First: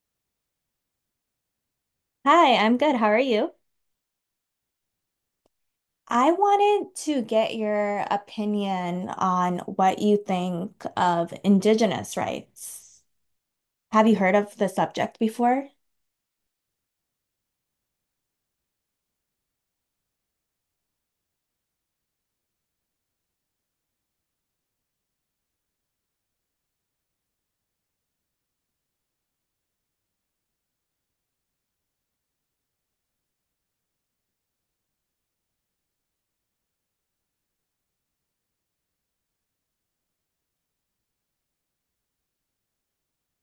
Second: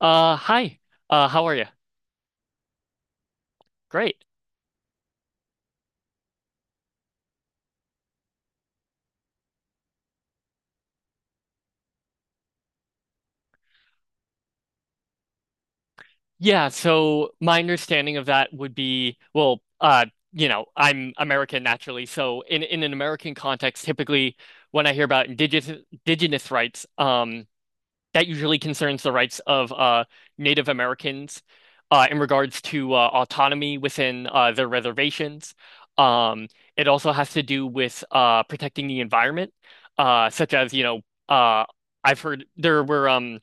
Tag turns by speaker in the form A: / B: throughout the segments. A: Hi. How are you?
B: Hi, I'm good. How are you?
A: Great.
B: I wanted to get your opinion on what you think of Indigenous rights. Have you heard of the subject before?
A: Yeah, so my understanding of that would be, well, I'm American naturally, so in an American context, typically when I hear about indigenous rights, that usually concerns the rights of Native Americans in regards to autonomy within their reservations. Um, it also has to do with protecting the environment, such as, you know, uh I've heard there were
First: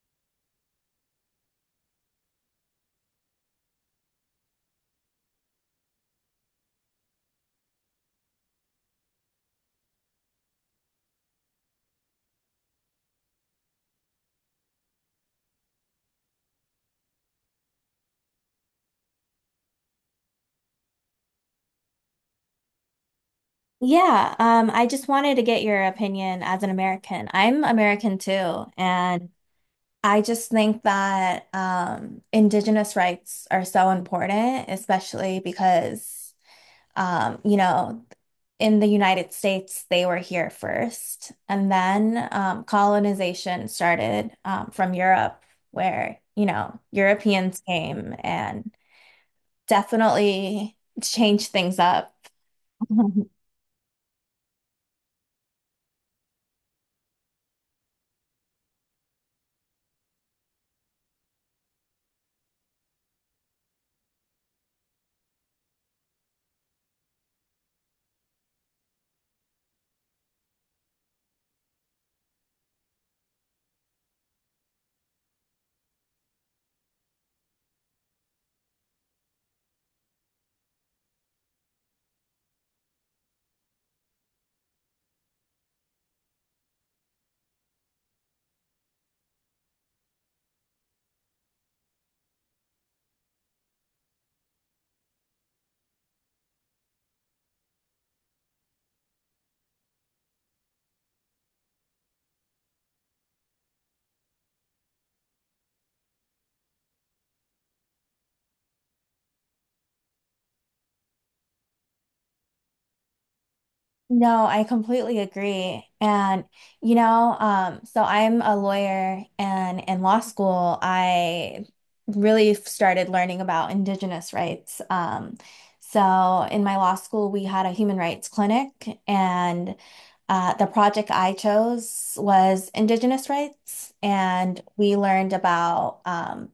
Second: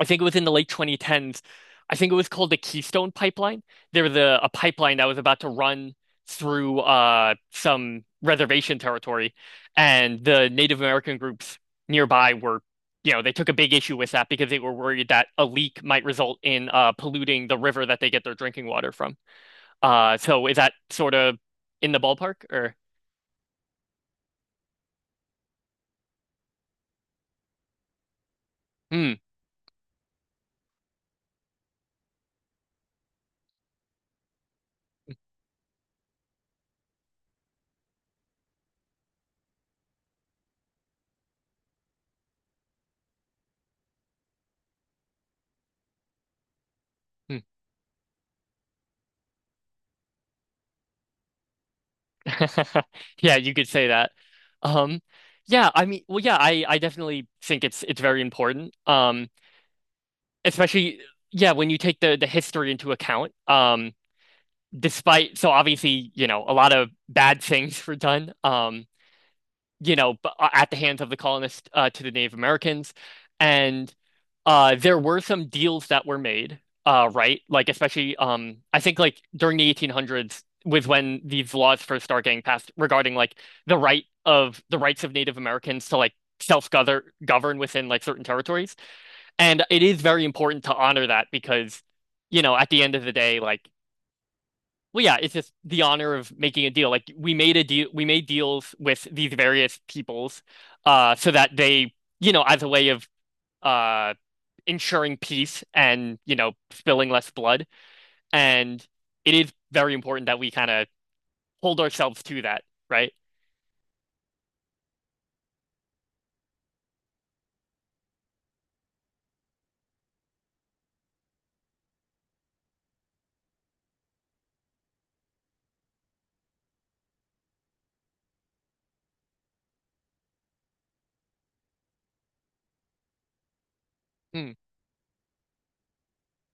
A: I think it was in the late 2010s. I think it was called the Keystone Pipeline. There was a pipeline that was about to run through some reservation territory, and the Native American groups nearby were, you know, they took a big issue with that because they were worried that a leak might result in polluting the river that they get their drinking water from. So is that sort of in the ballpark or?
B: Yeah, I just wanted to get your opinion as an American. I'm American too,
A: Hmm.
B: and I just think that Indigenous rights are so important, especially because Um, you know, in the United States, they were here first. And then colonization started from Europe, where, you know, Europeans came and definitely changed things up.
A: Yeah, you could say that. Um, I definitely think it's very important. Especially, yeah, when you take the history into account. Despite, so obviously, you know, a lot of bad things were done. You know, at the hands of the colonists to the Native Americans. And there were some deals that were made, right? Like, especially, I think, like, during the 1800s was when these laws first start getting passed regarding, like, the rights of Native Americans to, like, self-govern govern within, like, certain territories. And it is very important to honor that because, you know, at the end of the day, like, well, yeah, it's just the honor of making a deal. Like we made deals with these various peoples, so that they, you know, as a way of uh ensuring peace and, you know, spilling less blood. And it is very important that we kind of hold ourselves to that, right?
B: No, I completely agree. And, you know, so I'm a lawyer and in law school, I really started learning about indigenous rights. So in my law school, we had a human rights clinic and the project I chose was indigenous rights.
A: Mm,
B: And we learned about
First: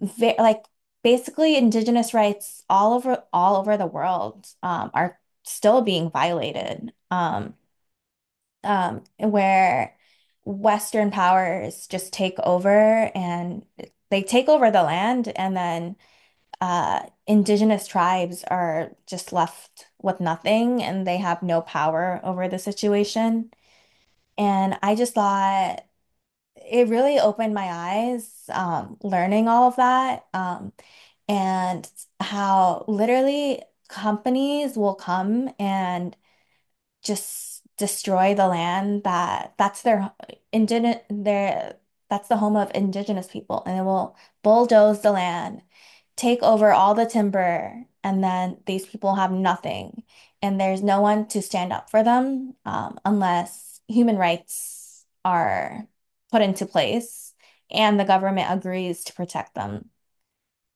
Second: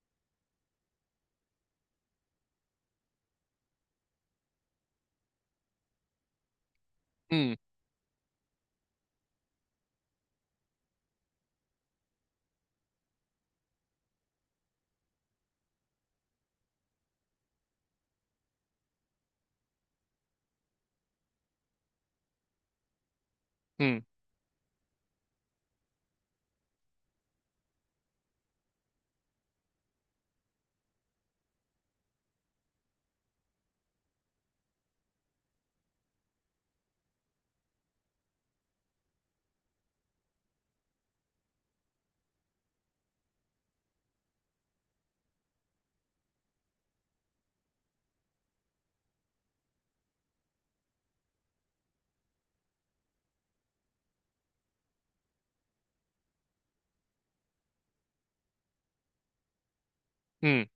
B: ve like basically indigenous rights all over the world are still being violated
A: mm,
B: where Western powers just take over and they take over the land and then indigenous tribes are just left with nothing and they have no power over the situation.
A: mm,
B: And I just thought it really opened my eyes learning all of that. And how literally companies will come and just destroy the land that indigenous their that's the home of indigenous people and it will bulldoze the land, take over all the timber, and then these people have nothing and there's no one to stand up for them unless human rights are put into place and the government agrees to protect them.
A: mm.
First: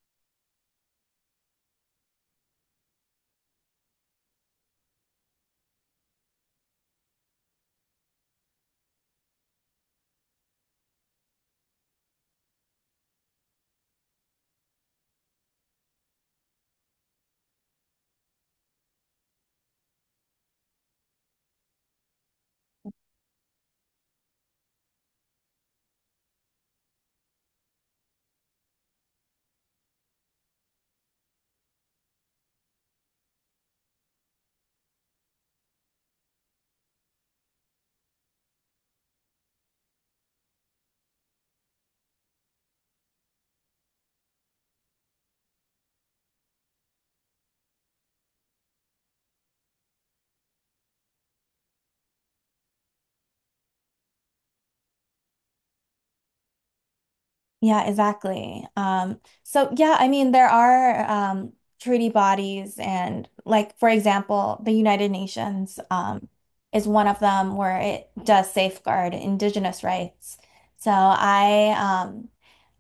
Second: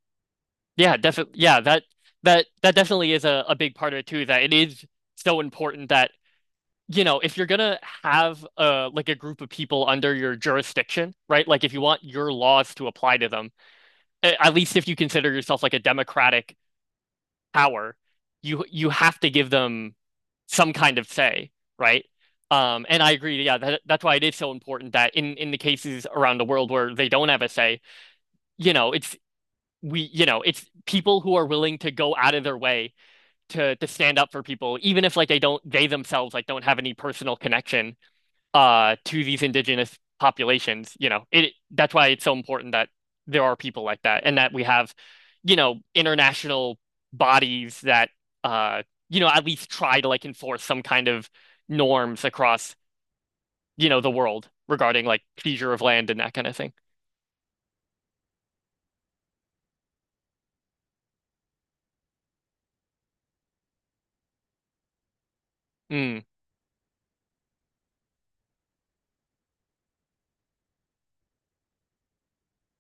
A: Yeah, definitely. Yeah, that definitely is a big part of it too, that it is so important that you know, if you're gonna have like a group of people under your jurisdiction, right? Like if you want your laws to apply to them, at least if you consider yourself like a democratic power, you have to give them some kind of say, right? And I agree, yeah, that, that's why it is so important that in the cases around the world where they don't have a say, you know, it's people who are willing to go out of their way to stand up for people, even if like they themselves like don't have any personal connection to these indigenous populations. You know, it that's why it's so important that there are people like that and that we have, you know, international bodies that uh, you know, at least try to like enforce some kind of norms across, you know, the world regarding like seizure of land and that kind of thing.
B: Yeah, exactly. So yeah, I mean there are treaty bodies and like for example, the United Nations
A: Mm,
B: is one of them where it does safeguard indigenous rights. So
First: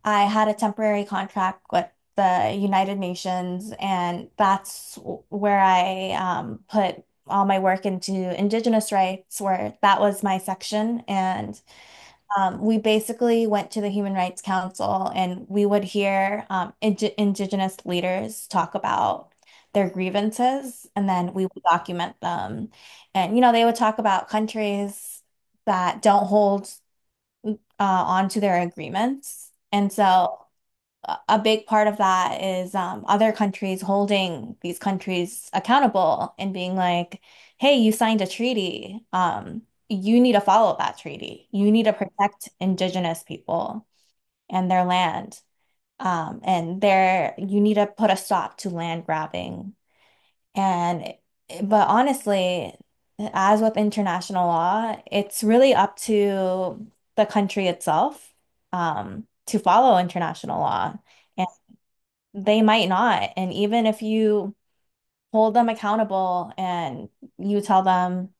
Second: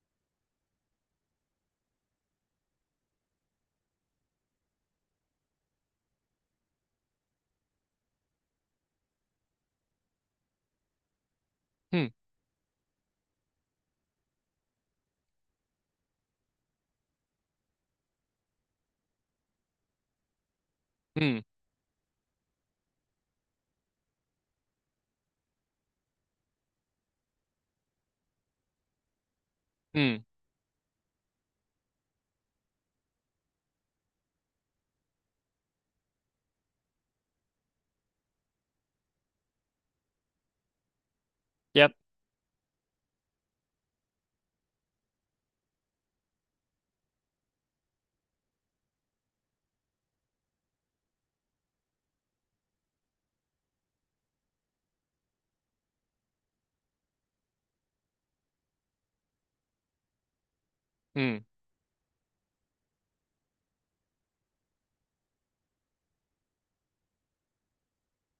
B: I had a temporary contract with the United Nations and that's where I put all my work into indigenous rights where that was my section and
A: mm,
B: we basically went to the Human Rights Council and we would hear indigenous leaders talk about their grievances and then
A: mm,
B: we would document them. And, you know, they would talk about countries that don't hold on to their agreements. And
A: mm.
B: so a big part of that is other countries holding these countries accountable and being like, hey, you signed a treaty. You need to follow that treaty. You need to
A: Yep.
B: protect indigenous people and their land. And there, you need to put a stop to land grabbing. And, but honestly, as with international law, it's really up to the country itself, to follow international law
A: Mm.
B: they might not. And even if you hold them accountable and you tell them,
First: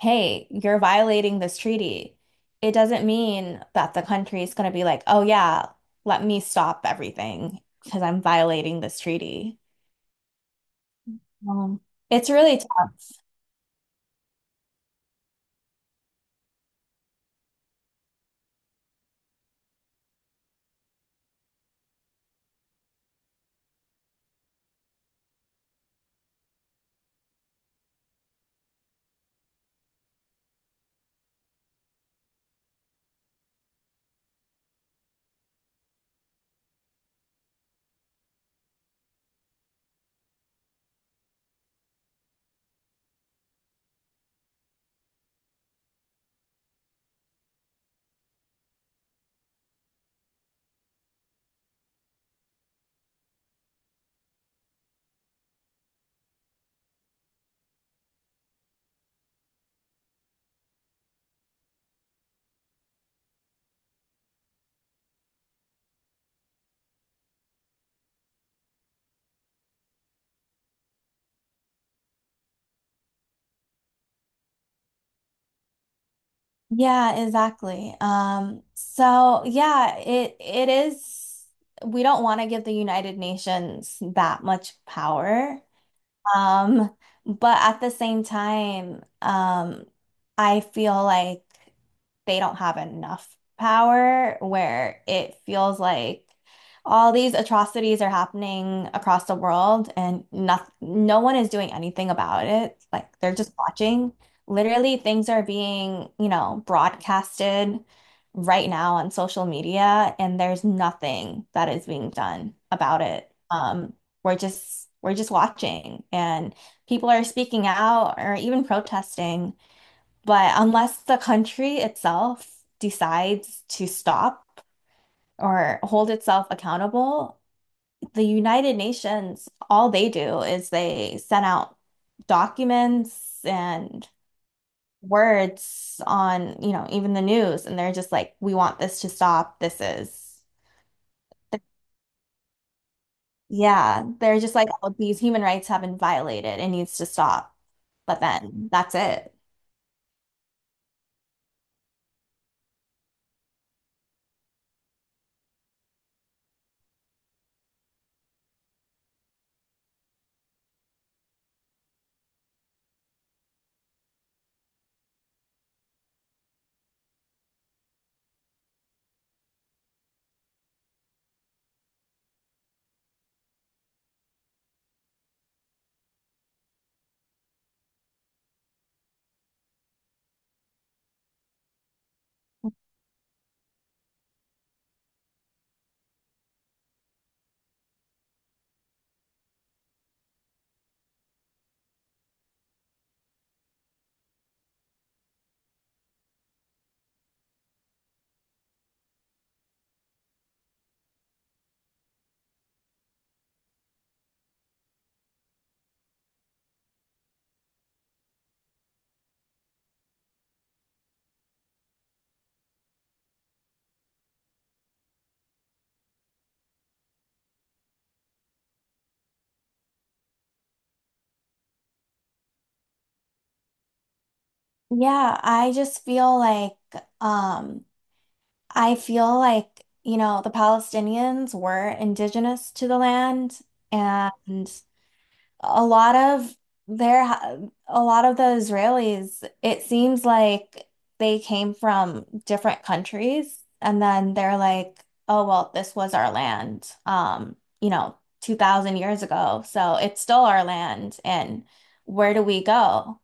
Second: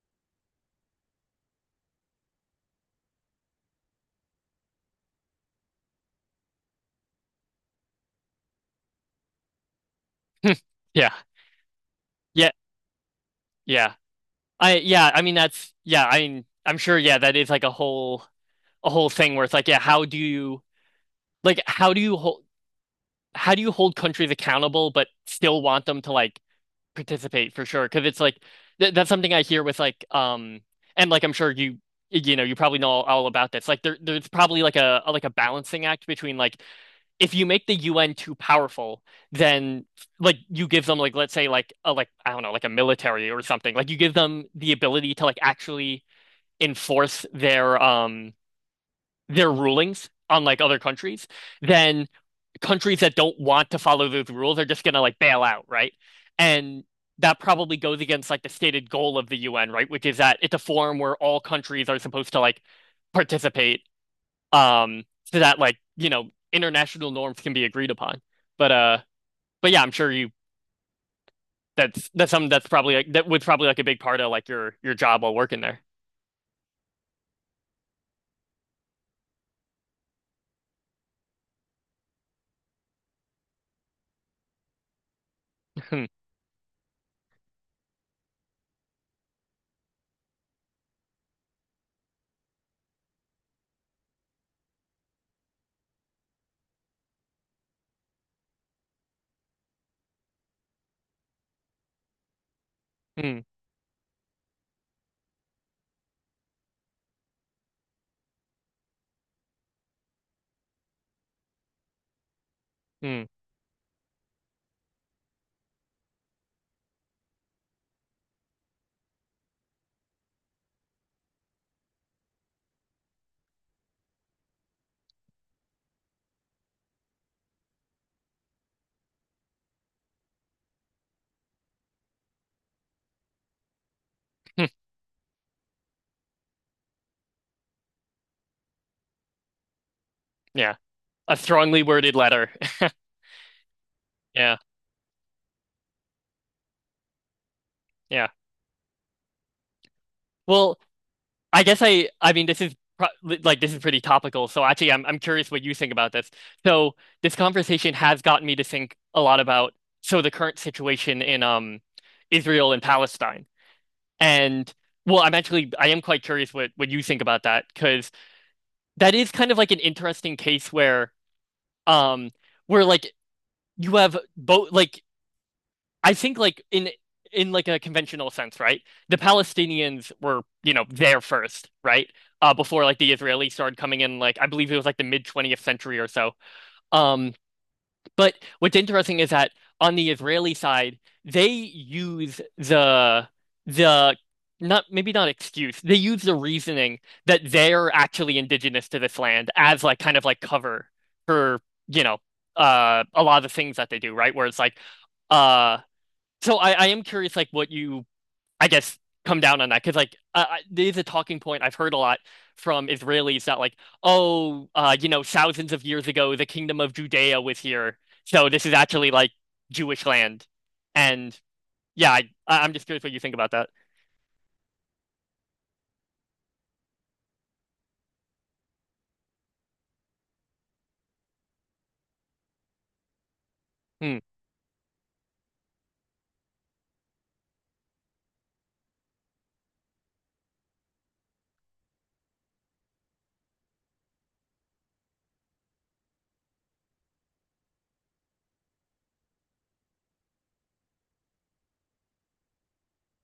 B: hey, you're violating this treaty, it doesn't mean that the country is going to be like, oh, yeah, let me stop everything because I'm violating this treaty.
A: Yeah.
B: Um, it's
A: Yeah.
B: really tough.
A: Yeah. I yeah, I mean that's yeah, I mean I'm sure yeah, that is like a whole thing where it's like, yeah, how do you like how do you hold how do you hold countries accountable but still want them to like participate for sure? Because it's like th that's something I hear with and like I'm sure you know you probably know all about this. Like there's probably like a balancing act between like if you make the UN too powerful, then like you give them like let's say like I don't know like a military or something. Like you give them the ability to like actually enforce their rulings on like other countries. Then countries that don't want to follow those rules are just going to like bail out, right? And that probably goes against like the stated goal of the UN, right? Which is that it's a forum where all countries are supposed to like participate, so that like, you know, international norms can be agreed upon. But uh but yeah, I'm sure you that's something that's probably like that was probably like a big part of like your job while working there.
B: Yeah, exactly. So yeah, it is. We don't want to give the United Nations that much power.
A: Hmm,
B: Um, but at the same time, I feel like they don't have enough power where it feels like all these atrocities are happening across the world and not, no one is doing anything about it. Like they're
A: hmm,
B: just watching. Literally, things are being, you know, broadcasted right now on social media, and there's nothing that is being done about
A: hmm,
B: it. We're just watching and people are speaking out or even protesting. But unless the country itself decides to stop or hold itself accountable, the United Nations, all they do is they send out documents and
A: hmm.
B: words on, you know, even the news, and they're just like, we want this to stop. This is—
A: Yeah. A strongly worded letter.
B: yeah, they're just
A: Yeah,
B: like, oh, these human rights have been violated. It needs to stop. But
A: yeah.
B: then that's it.
A: Well, I guess I mean this is pro like this is pretty topical. So actually I'm curious what you think about this. So this conversation has gotten me to think a lot about the current situation in Israel and Palestine. And well, I am quite curious what you think about that because that is kind of like an interesting case where um where like you have both like I think in like a conventional sense, right? The Palestinians were, you know, there first, right? Before like the Israelis started coming in, like I believe it was like the mid 20th century or so. Um, but what's interesting is that on the Israeli side, they use the not maybe not excuse. They use the reasoning that they're actually indigenous to this land as like kind of like cover for, you know, a lot of the things that they do, right? Where it's like uh so I am curious, like, what you, I guess, come down on that. Because, like, there's a talking point I've heard a lot from Israelis that, like, oh, you know, thousands of years ago, the kingdom of Judea was here. So this is actually, like, Jewish land. And yeah, I'm just curious what you think about that.
B: Yeah, I just feel like um I feel like, you know, the Palestinians were indigenous to the land
A: Hmm,
B: and a lot of their a lot of the Israelis, it seems like they came from different countries and then they're like, oh well, this was our land, you know, 2000 years ago. So it's still our land and where do we go?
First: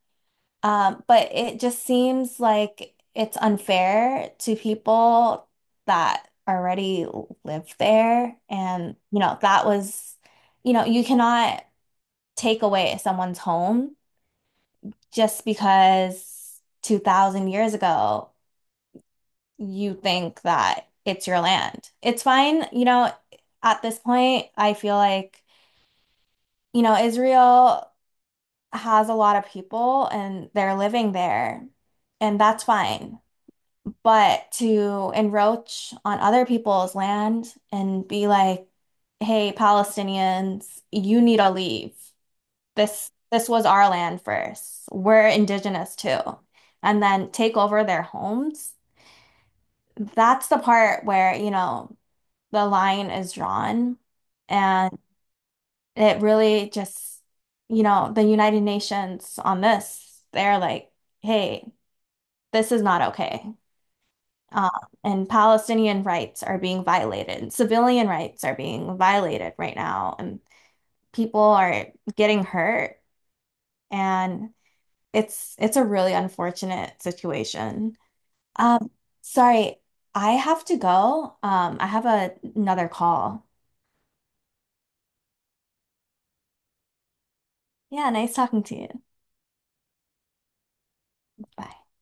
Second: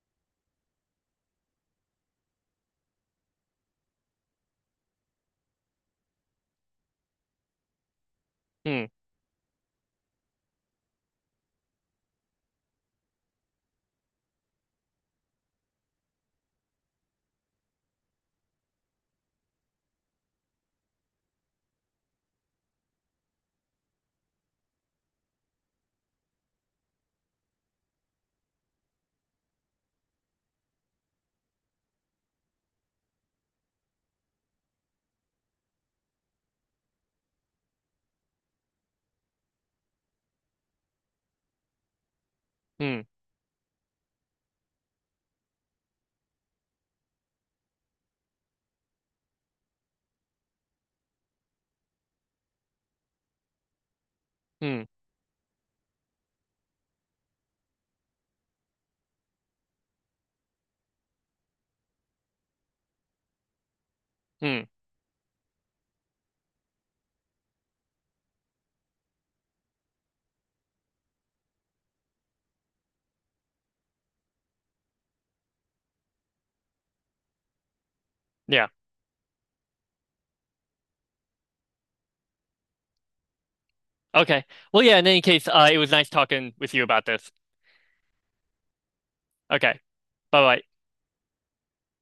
B: But it just seems like it's unfair to people that already live there
A: hmm,
B: and you know, that was— you know, you cannot take away someone's home just because 2000 years ago you think that it's your land. It's fine, you know, at this point, I feel like, you know, Israel has a lot of people and they're living there, and that's fine. But to encroach on other people's land and be like, hey, Palestinians, you need to leave.
A: hmm,
B: This was our land first. We're indigenous too. And then take over their homes. That's the part where, you know, the line is drawn.
A: hmm,
B: And it really just, you know, the United Nations on this, they're like, hey, this is not okay.
A: hmm.
B: Uh, and Palestinian rights are being violated. Civilian rights are being violated right now, and people are getting hurt. And it's a really unfortunate situation.
A: Yeah.
B: Um, sorry, I have to go. I have a, another call.
A: Okay. Well, yeah, in any case, it was nice talking with you about this.
B: Yeah, nice talking to you.
A: Okay. Bye bye.
B: Bye.